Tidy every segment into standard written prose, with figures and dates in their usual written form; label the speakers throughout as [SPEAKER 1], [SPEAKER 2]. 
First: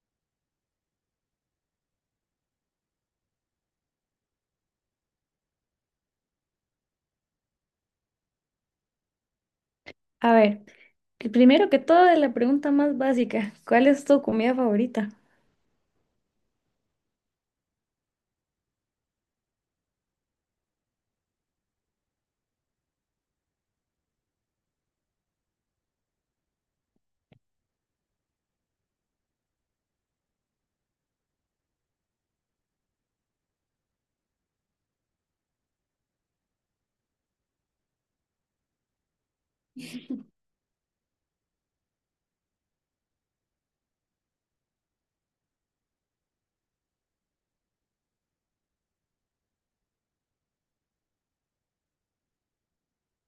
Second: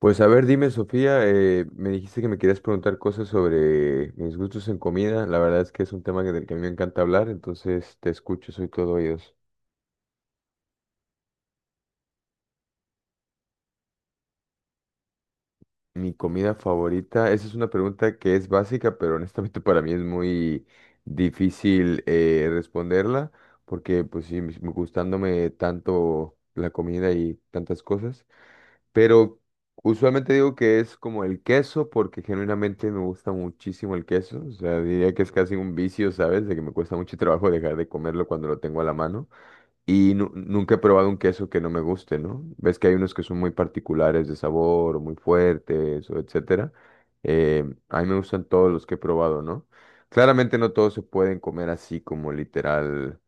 [SPEAKER 1] Pues a ver, dime, Sofía, me dijiste que me querías preguntar cosas sobre mis gustos en comida. La verdad es que es un tema del que a mí me encanta hablar, entonces te escucho, soy todo oídos.
[SPEAKER 2] A ver, el primero que todo es la pregunta más básica. ¿Cuál es tu comida favorita?
[SPEAKER 1] Mi comida favorita, esa es una pregunta que es básica, pero honestamente para mí es muy difícil responderla, porque pues sí, gustándome tanto la comida y tantas cosas. Pero usualmente digo que es como el queso porque genuinamente me gusta muchísimo el queso. O sea, diría que es casi un vicio, ¿sabes? De que me cuesta mucho trabajo dejar de comerlo cuando lo tengo a la mano. Y nunca he probado un queso que no me guste, ¿no? Ves que hay unos que son muy particulares de sabor o muy fuertes o etcétera. A mí me gustan todos los que he probado, ¿no? Claramente no todos se pueden comer así como literal,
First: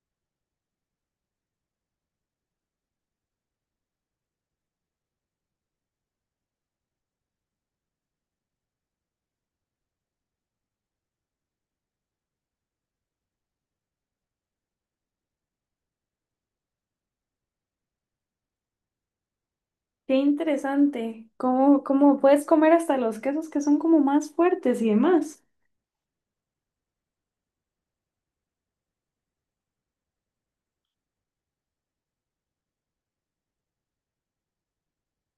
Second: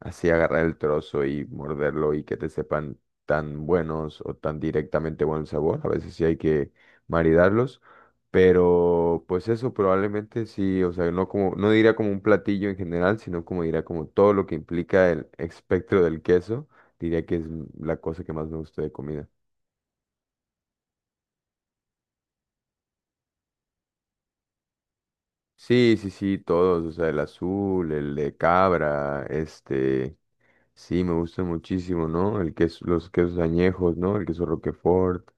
[SPEAKER 1] así agarrar el trozo y morderlo y que te sepan tan buenos o tan directamente buen sabor. A veces sí hay que maridarlos. Pero pues eso probablemente sí, o sea, no como, no diría como un platillo en general, sino como diría como todo lo que implica el espectro del queso, diría que es la cosa que más me gusta de comida.
[SPEAKER 2] Qué interesante. ¿Cómo puedes comer hasta los quesos que son como más fuertes y demás?
[SPEAKER 1] Sí, sí, sí, todos, o sea, el azul, el de cabra, este, sí, me gusta muchísimo, ¿no? El queso, los quesos añejos, ¿no? El queso Roquefort.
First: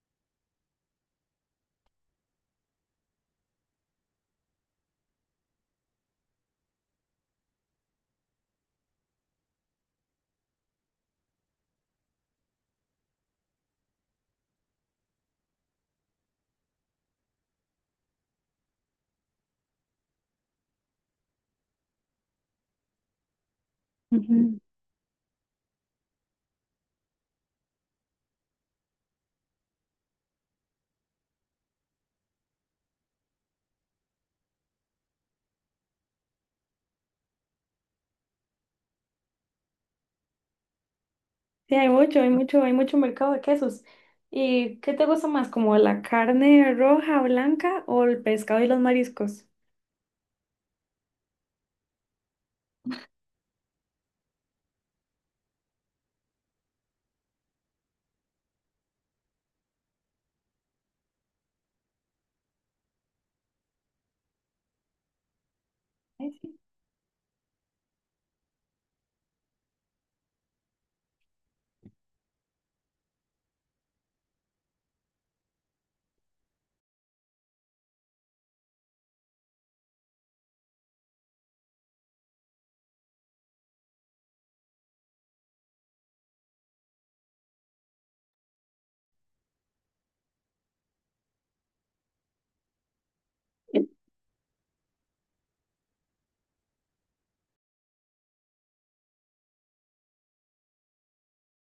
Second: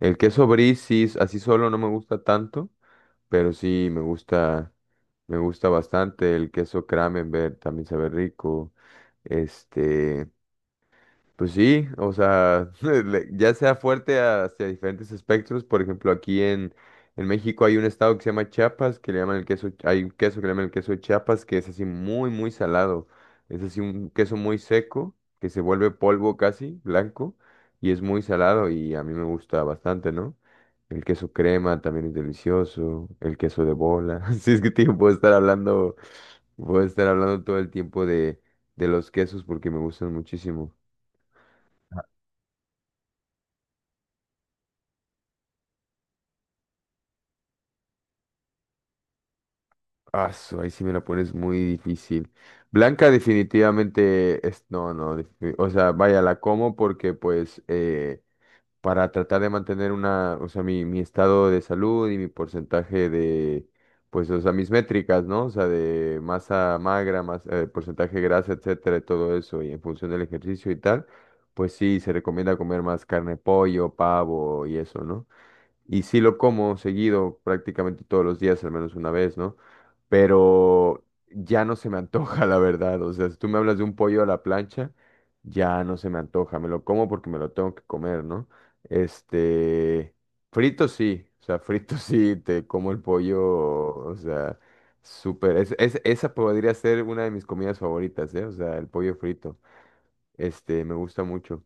[SPEAKER 1] El queso brie, sí, así solo no me gusta tanto, pero sí me gusta bastante. El queso Kramenberg también sabe rico. Este, pues sí, o sea, ya sea fuerte hacia diferentes espectros, por ejemplo, aquí en México hay un estado que se llama Chiapas, que le llaman el queso, hay un queso que le llaman el queso de Chiapas, que es así muy, muy salado, es así un queso muy
[SPEAKER 2] Ujú.
[SPEAKER 1] seco, que se vuelve polvo casi, blanco, y es muy salado y a mí me gusta bastante, ¿no? El queso crema también es delicioso, el queso de bola, sí es que tío, puedo estar hablando todo el tiempo de los quesos porque me gustan muchísimo.
[SPEAKER 2] Sí, hay mucho, hay mucho, hay mucho mercado de quesos. ¿Y qué te gusta más, como la carne roja, blanca o el pescado y los mariscos?
[SPEAKER 1] Ah, ahí sí me la pones muy difícil. Blanca definitivamente es, no, no, o sea, vaya, la como porque pues para tratar de mantener una, o sea, mi estado de salud y mi porcentaje de, pues, o sea, mis métricas, ¿no? O sea, de
[SPEAKER 2] Ay, sí.
[SPEAKER 1] masa magra, más porcentaje de grasa, etcétera, y todo eso, y en función del ejercicio y tal, pues sí, se recomienda comer más carne, pollo, pavo y eso, ¿no? Y sí lo como seguido, prácticamente todos los días, al menos una vez, ¿no? Pero ya no se me antoja, la verdad. O sea, si tú me hablas de un pollo a la plancha, ya no se me antoja. Me lo como porque me lo tengo que comer, ¿no? Este, frito sí, o sea, frito sí, te como el pollo,
[SPEAKER 2] Eh,
[SPEAKER 1] o sea, súper. Es, esa podría ser una de mis comidas favoritas, ¿eh? O sea, el pollo frito. Este, me gusta mucho.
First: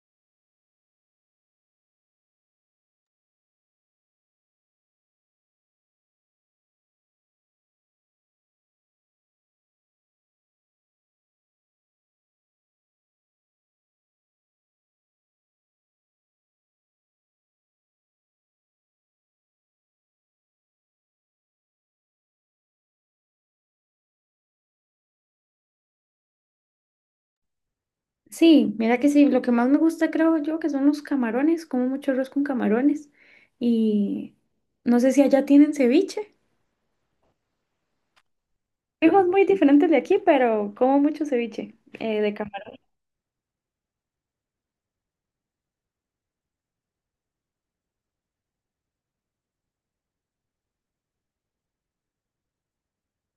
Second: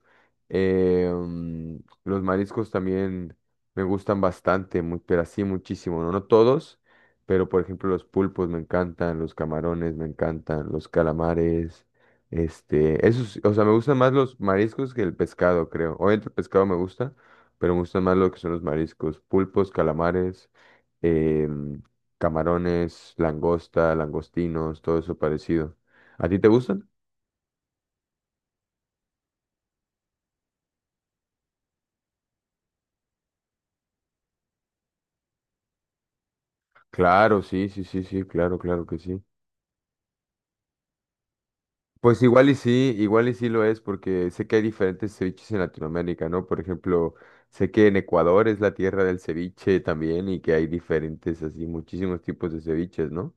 [SPEAKER 1] Eh, mm, los mariscos también me gustan bastante, pero así muchísimo, ¿no? No todos, pero por ejemplo los pulpos me encantan, los camarones me encantan, los calamares, este, esos, o sea, me gustan más los mariscos que el pescado, creo. Obviamente el pescado me gusta, pero me gustan más lo que son los mariscos, pulpos, calamares, eh, mm, camarones, langosta, langostinos, todo eso parecido. ¿A ti te gustan?
[SPEAKER 2] Sí, mira que sí, lo que más me gusta creo yo que son los camarones, como mucho arroz con camarones y no sé si allá tienen ceviche.
[SPEAKER 1] Claro, sí, sí, sí, sí, claro, claro que sí.
[SPEAKER 2] Frijos muy diferentes de aquí, pero como mucho ceviche
[SPEAKER 1] Pues
[SPEAKER 2] de camarón.
[SPEAKER 1] igual y sí lo es, porque sé que hay diferentes ceviches en Latinoamérica, ¿no? Por ejemplo, sé que en Ecuador es la tierra del ceviche también y que hay diferentes, así, muchísimos tipos de ceviches, ¿no?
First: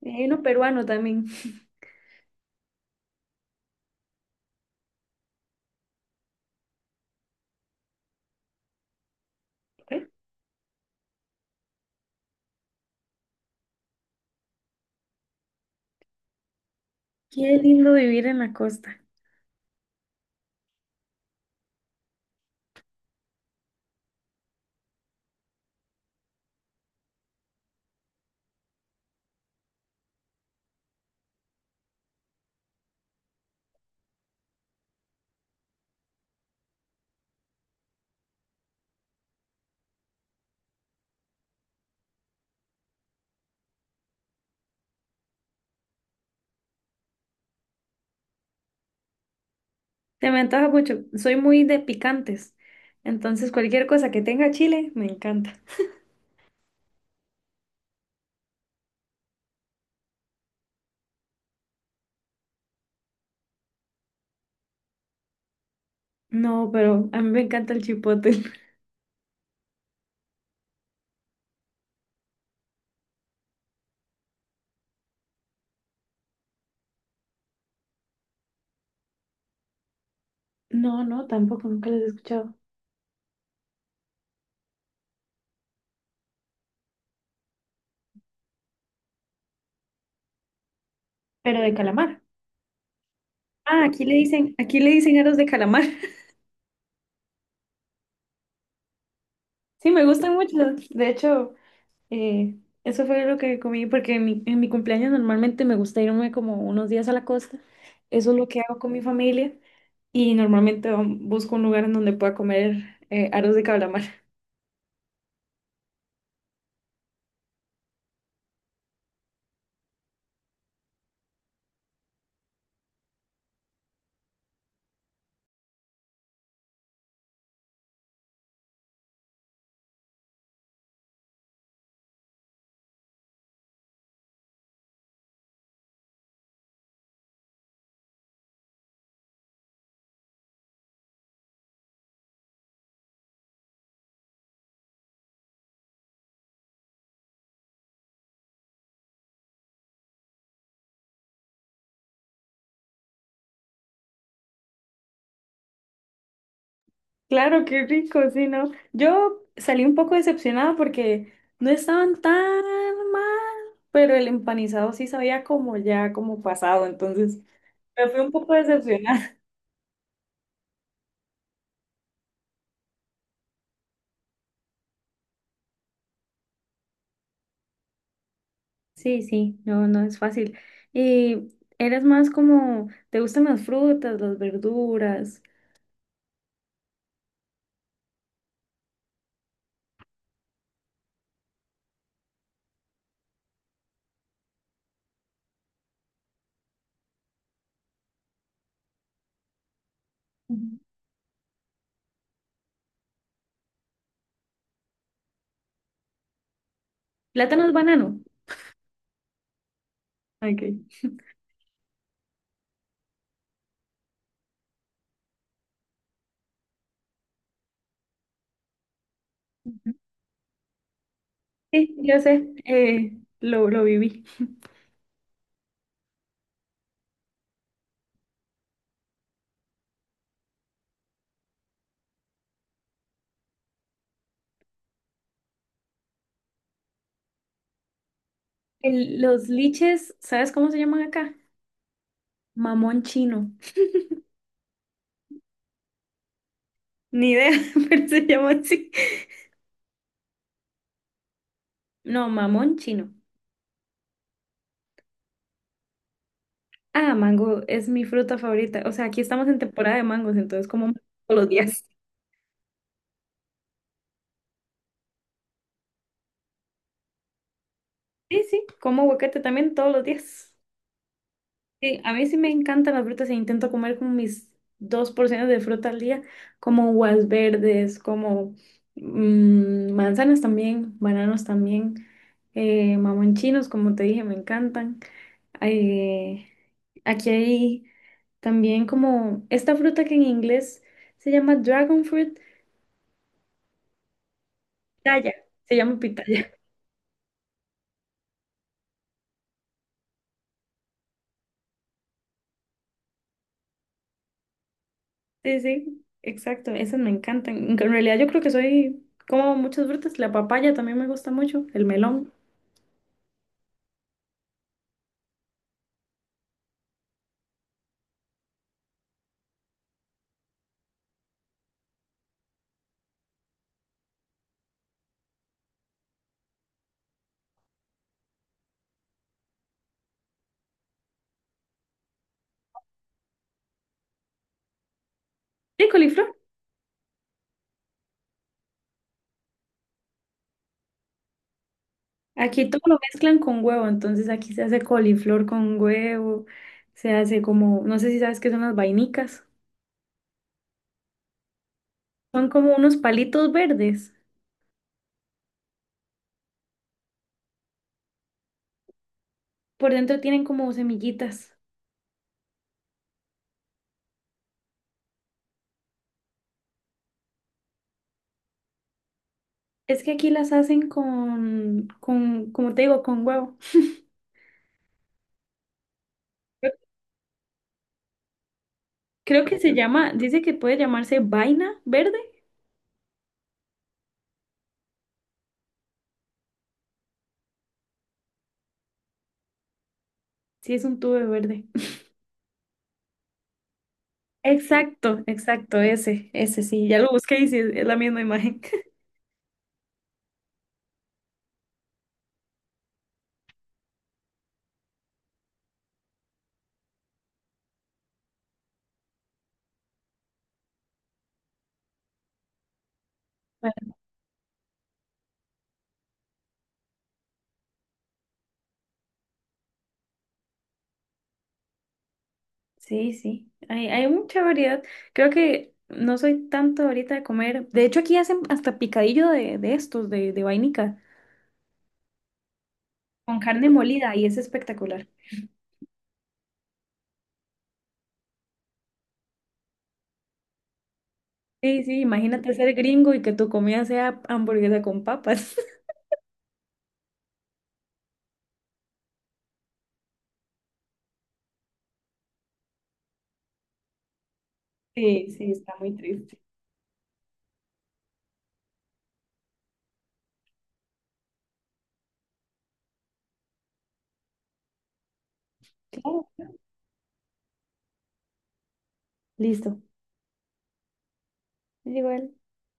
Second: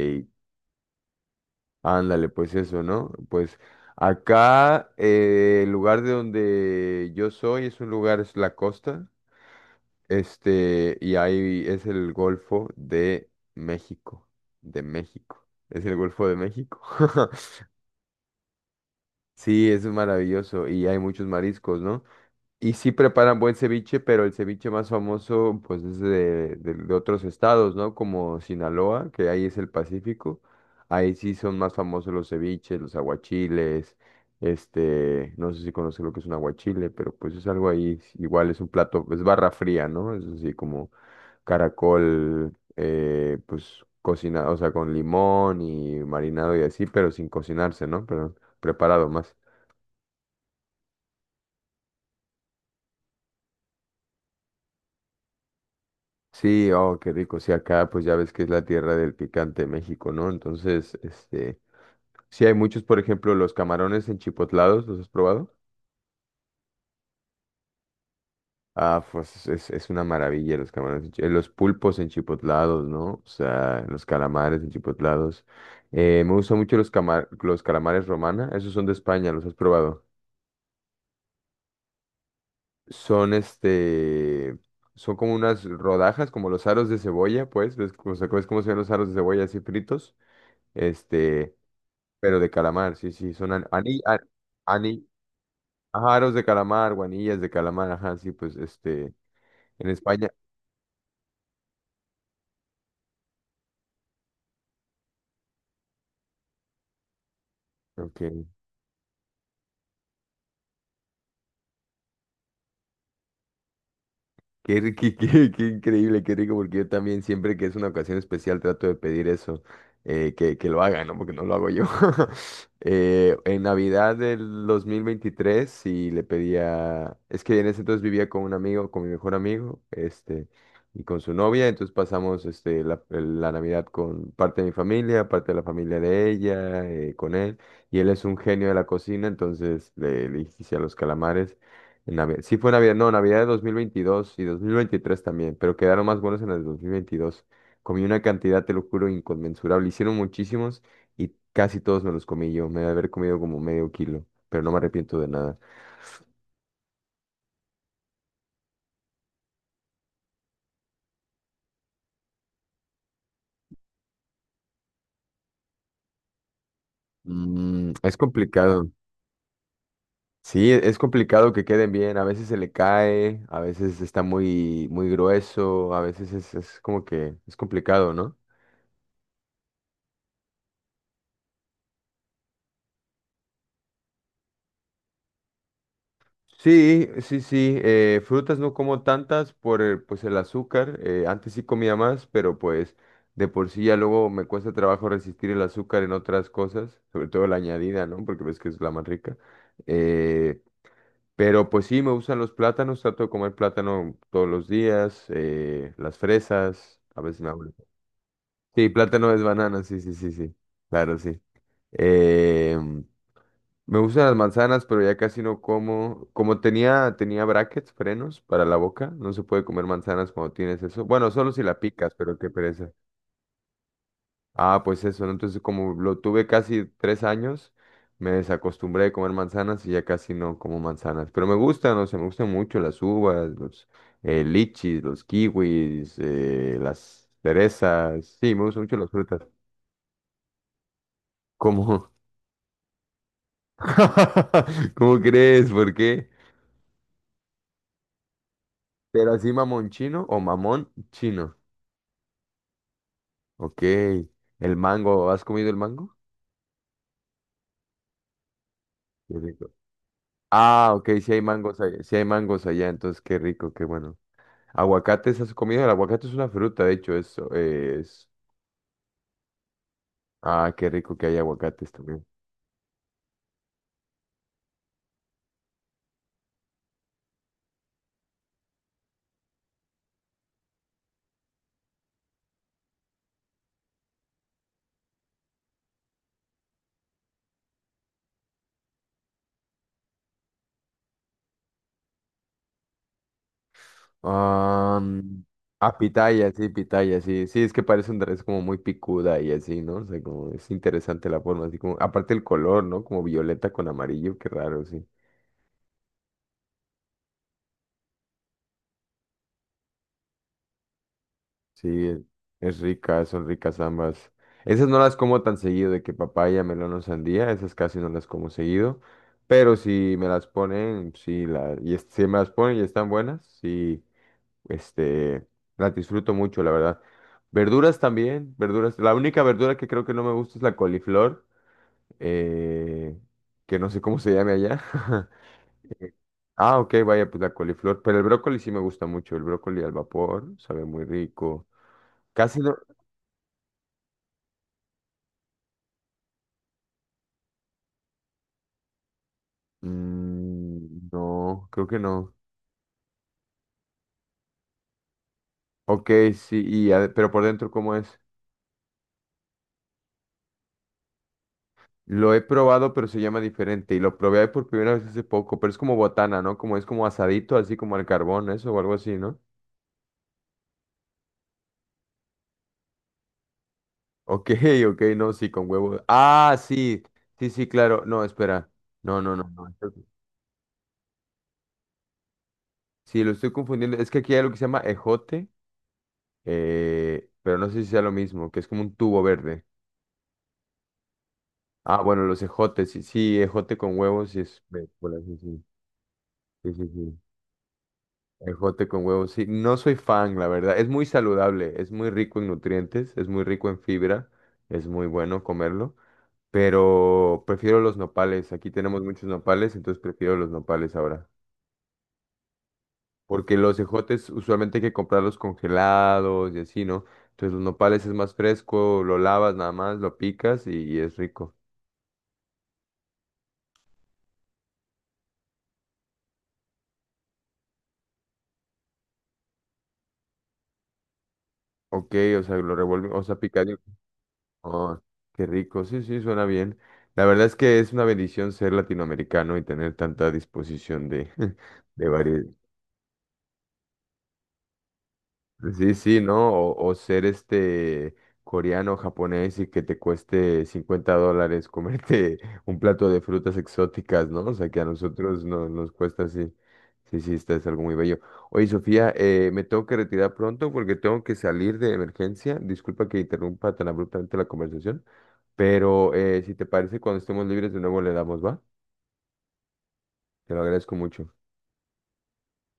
[SPEAKER 2] Y hay uno peruano también.
[SPEAKER 1] Ándale, pues eso, ¿no? Pues acá, el lugar de donde yo soy es un lugar, es la costa,
[SPEAKER 2] ¿Eh?
[SPEAKER 1] este, y ahí es el Golfo de México, de México. Es el Golfo de México.
[SPEAKER 2] Qué lindo vivir en la costa.
[SPEAKER 1] Sí, eso es maravilloso y hay muchos mariscos, ¿no? Y sí preparan buen ceviche, pero el ceviche más famoso pues es de, de otros estados, ¿no? Como Sinaloa, que ahí es el Pacífico. Ahí sí son más famosos los ceviches, los aguachiles, este, no sé si conoces lo que es un aguachile, pero pues es algo ahí, igual es un plato, es barra fría, ¿no? Es así como caracol, pues cocinado, o sea, con limón y marinado y así, pero sin cocinarse, ¿no? Pero preparado más.
[SPEAKER 2] Te me antoja mucho. Soy muy de picantes. Entonces, cualquier cosa que tenga chile, me encanta.
[SPEAKER 1] Sí, oh, qué rico. Sí, acá pues ya ves que es la tierra del picante México, ¿no? Entonces, este, sí hay muchos, por ejemplo, los camarones enchipotlados, ¿los has probado?
[SPEAKER 2] No, pero a mí me encanta el chipotle.
[SPEAKER 1] Ah, pues es una maravilla los camarones, los pulpos enchipotlados, ¿no? O sea, los calamares enchipotlados. Me gustan mucho los calamares romana, esos son de España, ¿los has probado?
[SPEAKER 2] No, no, tampoco, nunca los he escuchado.
[SPEAKER 1] Son este, son como unas rodajas, como los aros de cebolla, pues, o sea, ¿ves cómo se ven los aros de cebolla así fritos? Este.
[SPEAKER 2] Pero de calamar.
[SPEAKER 1] Pero de calamar, sí, sí, son ani,
[SPEAKER 2] Ah,
[SPEAKER 1] ani, a-
[SPEAKER 2] aquí le
[SPEAKER 1] ani-
[SPEAKER 2] dicen aros de calamar.
[SPEAKER 1] ajaros de calamar, guanillas de calamar, ajá, sí, pues este, en
[SPEAKER 2] Sí, me
[SPEAKER 1] España.
[SPEAKER 2] gustan mucho. De hecho. Eh, eso fue lo que comí porque en mi cumpleaños normalmente me gusta irme como unos días a la costa. Eso es
[SPEAKER 1] Ok.
[SPEAKER 2] lo que hago con mi familia y normalmente busco un lugar en donde pueda comer aros de calamar.
[SPEAKER 1] Qué increíble, qué rico, porque yo también siempre que es una ocasión especial trato de pedir eso, que lo hagan, ¿no? Porque no lo hago yo. En Navidad del 2023 sí le pedía, es que en ese entonces vivía con un amigo, con mi mejor amigo, este, y con su novia, entonces pasamos este, la Navidad con parte de mi familia, parte de la familia de ella, con él, y él es un genio de la cocina, entonces le hice a los calamares. En Navidad. Sí fue Navidad, no, Navidad de 2022 y 2023 también, pero quedaron más buenos en el 2022. Comí una cantidad, te lo juro, inconmensurable. Hicieron muchísimos y casi todos me los comí yo. Me debe haber comido como medio kilo, pero no me arrepiento de nada.
[SPEAKER 2] Claro, qué rico, sí, ¿no? Yo salí un poco decepcionada porque no estaban tan mal, pero el empanizado sí sabía como ya, como pasado, entonces
[SPEAKER 1] Mm,
[SPEAKER 2] me
[SPEAKER 1] es
[SPEAKER 2] fui un poco
[SPEAKER 1] complicado.
[SPEAKER 2] decepcionada.
[SPEAKER 1] Sí, es complicado que queden bien. A veces se le cae, a veces está muy, muy grueso, a veces es como que es complicado, ¿no?
[SPEAKER 2] Sí, sí, no, no es fácil. Y eres más como, ¿te gustan las frutas, las verduras?
[SPEAKER 1] Sí, sí, sí. Frutas no como tantas por el, pues el azúcar. Antes sí comía más, pero pues de por sí ya luego me cuesta trabajo resistir el azúcar en otras cosas, sobre todo la añadida, ¿no? Porque ves que es la más rica. eh,
[SPEAKER 2] Ujú.
[SPEAKER 1] pero pues sí, me gustan los plátanos. Trato de comer plátano todos los días. Las fresas, a veces me hago.
[SPEAKER 2] Plátanos, banano.
[SPEAKER 1] Sí, plátano es banana, sí, sí, sí, sí.
[SPEAKER 2] Okay.
[SPEAKER 1] Claro, sí. em, me gustan las manzanas, pero ya casi no como. Como tenía brackets, frenos para la boca, no se puede comer manzanas cuando tienes eso. Bueno, solo si la
[SPEAKER 2] Sí,
[SPEAKER 1] picas,
[SPEAKER 2] yo
[SPEAKER 1] pero
[SPEAKER 2] sé,
[SPEAKER 1] qué pereza.
[SPEAKER 2] lo viví.
[SPEAKER 1] Ah, pues eso, ¿no? Entonces, como lo tuve casi 3 años, me desacostumbré de comer manzanas y ya casi no como manzanas. Pero me gustan, o sea, me gustan mucho las uvas, los lichis, los kiwis, las cerezas. Sí, me gustan mucho las
[SPEAKER 2] El-
[SPEAKER 1] frutas.
[SPEAKER 2] los liches, ¿sabes cómo se llaman acá?
[SPEAKER 1] ¿Cómo?
[SPEAKER 2] Mamón chino.
[SPEAKER 1] ¿Cómo crees? ¿Por qué?
[SPEAKER 2] Ni idea, pero se llama así.
[SPEAKER 1] Pero así mamón chino o mamón chino.
[SPEAKER 2] No, mamón chino.
[SPEAKER 1] Ok. El mango, ¿has comido el mango?
[SPEAKER 2] Ah, mango es mi fruta favorita. O sea, aquí
[SPEAKER 1] Qué
[SPEAKER 2] estamos en
[SPEAKER 1] rico.
[SPEAKER 2] temporada de mangos, entonces como
[SPEAKER 1] Ah,
[SPEAKER 2] mango
[SPEAKER 1] ok, si
[SPEAKER 2] todos
[SPEAKER 1] hay
[SPEAKER 2] los
[SPEAKER 1] mangos
[SPEAKER 2] días.
[SPEAKER 1] allá, sí hay mangos allá, entonces qué rico, qué bueno. ¿Aguacates has comido? El aguacate es una fruta, de hecho, eso es.
[SPEAKER 2] Sí, sí, como aguacate también todos los días.
[SPEAKER 1] Ah, qué rico que hay aguacates
[SPEAKER 2] Sí, a
[SPEAKER 1] también.
[SPEAKER 2] mí sí me encantan las frutas e intento comer como mis dos porciones de fruta al día, como uvas verdes, como manzanas también, bananos también, mamonchinos, como te dije, me encantan. Eh, aquí hay también como esta fruta que en inglés se llama dragon fruit,
[SPEAKER 1] Ah,
[SPEAKER 2] pitaya,
[SPEAKER 1] mm,
[SPEAKER 2] se
[SPEAKER 1] ah,
[SPEAKER 2] llama
[SPEAKER 1] pitaya,
[SPEAKER 2] pitaya.
[SPEAKER 1] sí, pitaya, sí. Sí, es que parece un es como muy picuda y así, ¿no? O sea, como es interesante la forma, así como, aparte el color, ¿no? Como violeta con amarillo, qué raro, sí.
[SPEAKER 2] Sí, sí, exacto, esas me encantan. En realidad yo creo que soy, como muchas frutas, la papaya también me gusta mucho, el
[SPEAKER 1] Sí,
[SPEAKER 2] melón.
[SPEAKER 1] es rica, son ricas ambas. Esas no las como tan seguido, de que papaya, melón o sandía, esas casi no las como seguido. Pero si me las ponen, sí, si me las ponen y están buenas, sí, este, las disfruto mucho, la verdad. Verduras también, verduras. La única verdura que creo que no me gusta es la coliflor, eh, que no sé cómo se llame allá.
[SPEAKER 2] Sí, coliflor.
[SPEAKER 1] Ah, ok, vaya, pues la coliflor. Pero el brócoli sí me gusta mucho, el brócoli al vapor, sabe muy rico. Casi
[SPEAKER 2] Aquí
[SPEAKER 1] no.
[SPEAKER 2] todo lo mezclan con huevo, entonces aquí se hace coliflor con huevo, se hace como, no sé si sabes qué son las vainicas.
[SPEAKER 1] Mm, no, creo que no.
[SPEAKER 2] Son como unos palitos verdes.
[SPEAKER 1] Ok, sí, y pero por dentro, ¿cómo es?
[SPEAKER 2] Por dentro tienen como semillitas.
[SPEAKER 1] Lo he probado, pero se llama diferente. Y lo probé por primera vez hace poco, pero es como botana, ¿no? Como es como asadito, así como al carbón, eso o algo así, ¿no?
[SPEAKER 2] Es que aquí las hacen como te digo, con huevo.
[SPEAKER 1] Ok, ok, no, sí, con huevo. Ah, sí, sí, sí, claro. No, espera. No, no, no,
[SPEAKER 2] Creo que
[SPEAKER 1] no.
[SPEAKER 2] se llama, dice que puede llamarse vaina verde.
[SPEAKER 1] Sí, lo estoy confundiendo. Es que aquí hay lo que se llama ejote, pero no sé si sea lo mismo, que es como un tubo verde.
[SPEAKER 2] Sí, es un tubo verde.
[SPEAKER 1] Ah, bueno, los ejotes, sí, sí, ejote con huevos, sí es. Ve, por
[SPEAKER 2] Exacto,
[SPEAKER 1] así, sí,
[SPEAKER 2] exacto, ese
[SPEAKER 1] sí, sí.
[SPEAKER 2] sí. Ya lo
[SPEAKER 1] Sí.
[SPEAKER 2] busqué y sí, es la misma imagen.
[SPEAKER 1] Ejote con huevos, sí. No soy fan, la verdad. Es muy saludable, es muy rico en nutrientes, es muy rico en fibra, es muy bueno comerlo, pero prefiero los nopales. Aquí tenemos muchos nopales, entonces prefiero los nopales ahora. Porque los ejotes usualmente hay que comprarlos congelados y así, ¿no? Entonces los nopales es más fresco, lo lavas nada más, lo picas y es rico.
[SPEAKER 2] Sí, sí, hay mucha variedad. Creo que no soy tanto ahorita de comer. De hecho, aquí hacen hasta picadillo de estos, de vainica,
[SPEAKER 1] Ok, o sea, lo revuelves, o sea,
[SPEAKER 2] con
[SPEAKER 1] picas.
[SPEAKER 2] carne molida y es
[SPEAKER 1] Oh,
[SPEAKER 2] espectacular.
[SPEAKER 1] qué rico, sí, sí, suena bien. La verdad es que es una bendición ser latinoamericano y tener tanta disposición de,
[SPEAKER 2] Sí, sí,
[SPEAKER 1] de,
[SPEAKER 2] imagínate
[SPEAKER 1] vari-
[SPEAKER 2] ser gringo y que tu comida sea hamburguesa con papas.
[SPEAKER 1] Sí, sí, ¿no? O ser este coreano, japonés y que te cueste 50 dólares comerte un plato de frutas exóticas, ¿no? O sea, que a
[SPEAKER 2] Sí,
[SPEAKER 1] nosotros
[SPEAKER 2] sí,
[SPEAKER 1] no,
[SPEAKER 2] está
[SPEAKER 1] nos
[SPEAKER 2] muy
[SPEAKER 1] cuesta
[SPEAKER 2] triste.
[SPEAKER 1] así. Sí, sí, está, es algo muy bello. Oye, Sofía, me tengo que retirar pronto porque tengo que salir de emergencia. Disculpa que interrumpa tan abruptamente la conversación, pero
[SPEAKER 2] Claro.
[SPEAKER 1] si te parece, cuando estemos libres de nuevo le damos, ¿va?
[SPEAKER 2] Listo.
[SPEAKER 1] Te lo agradezco mucho.
[SPEAKER 2] Igual.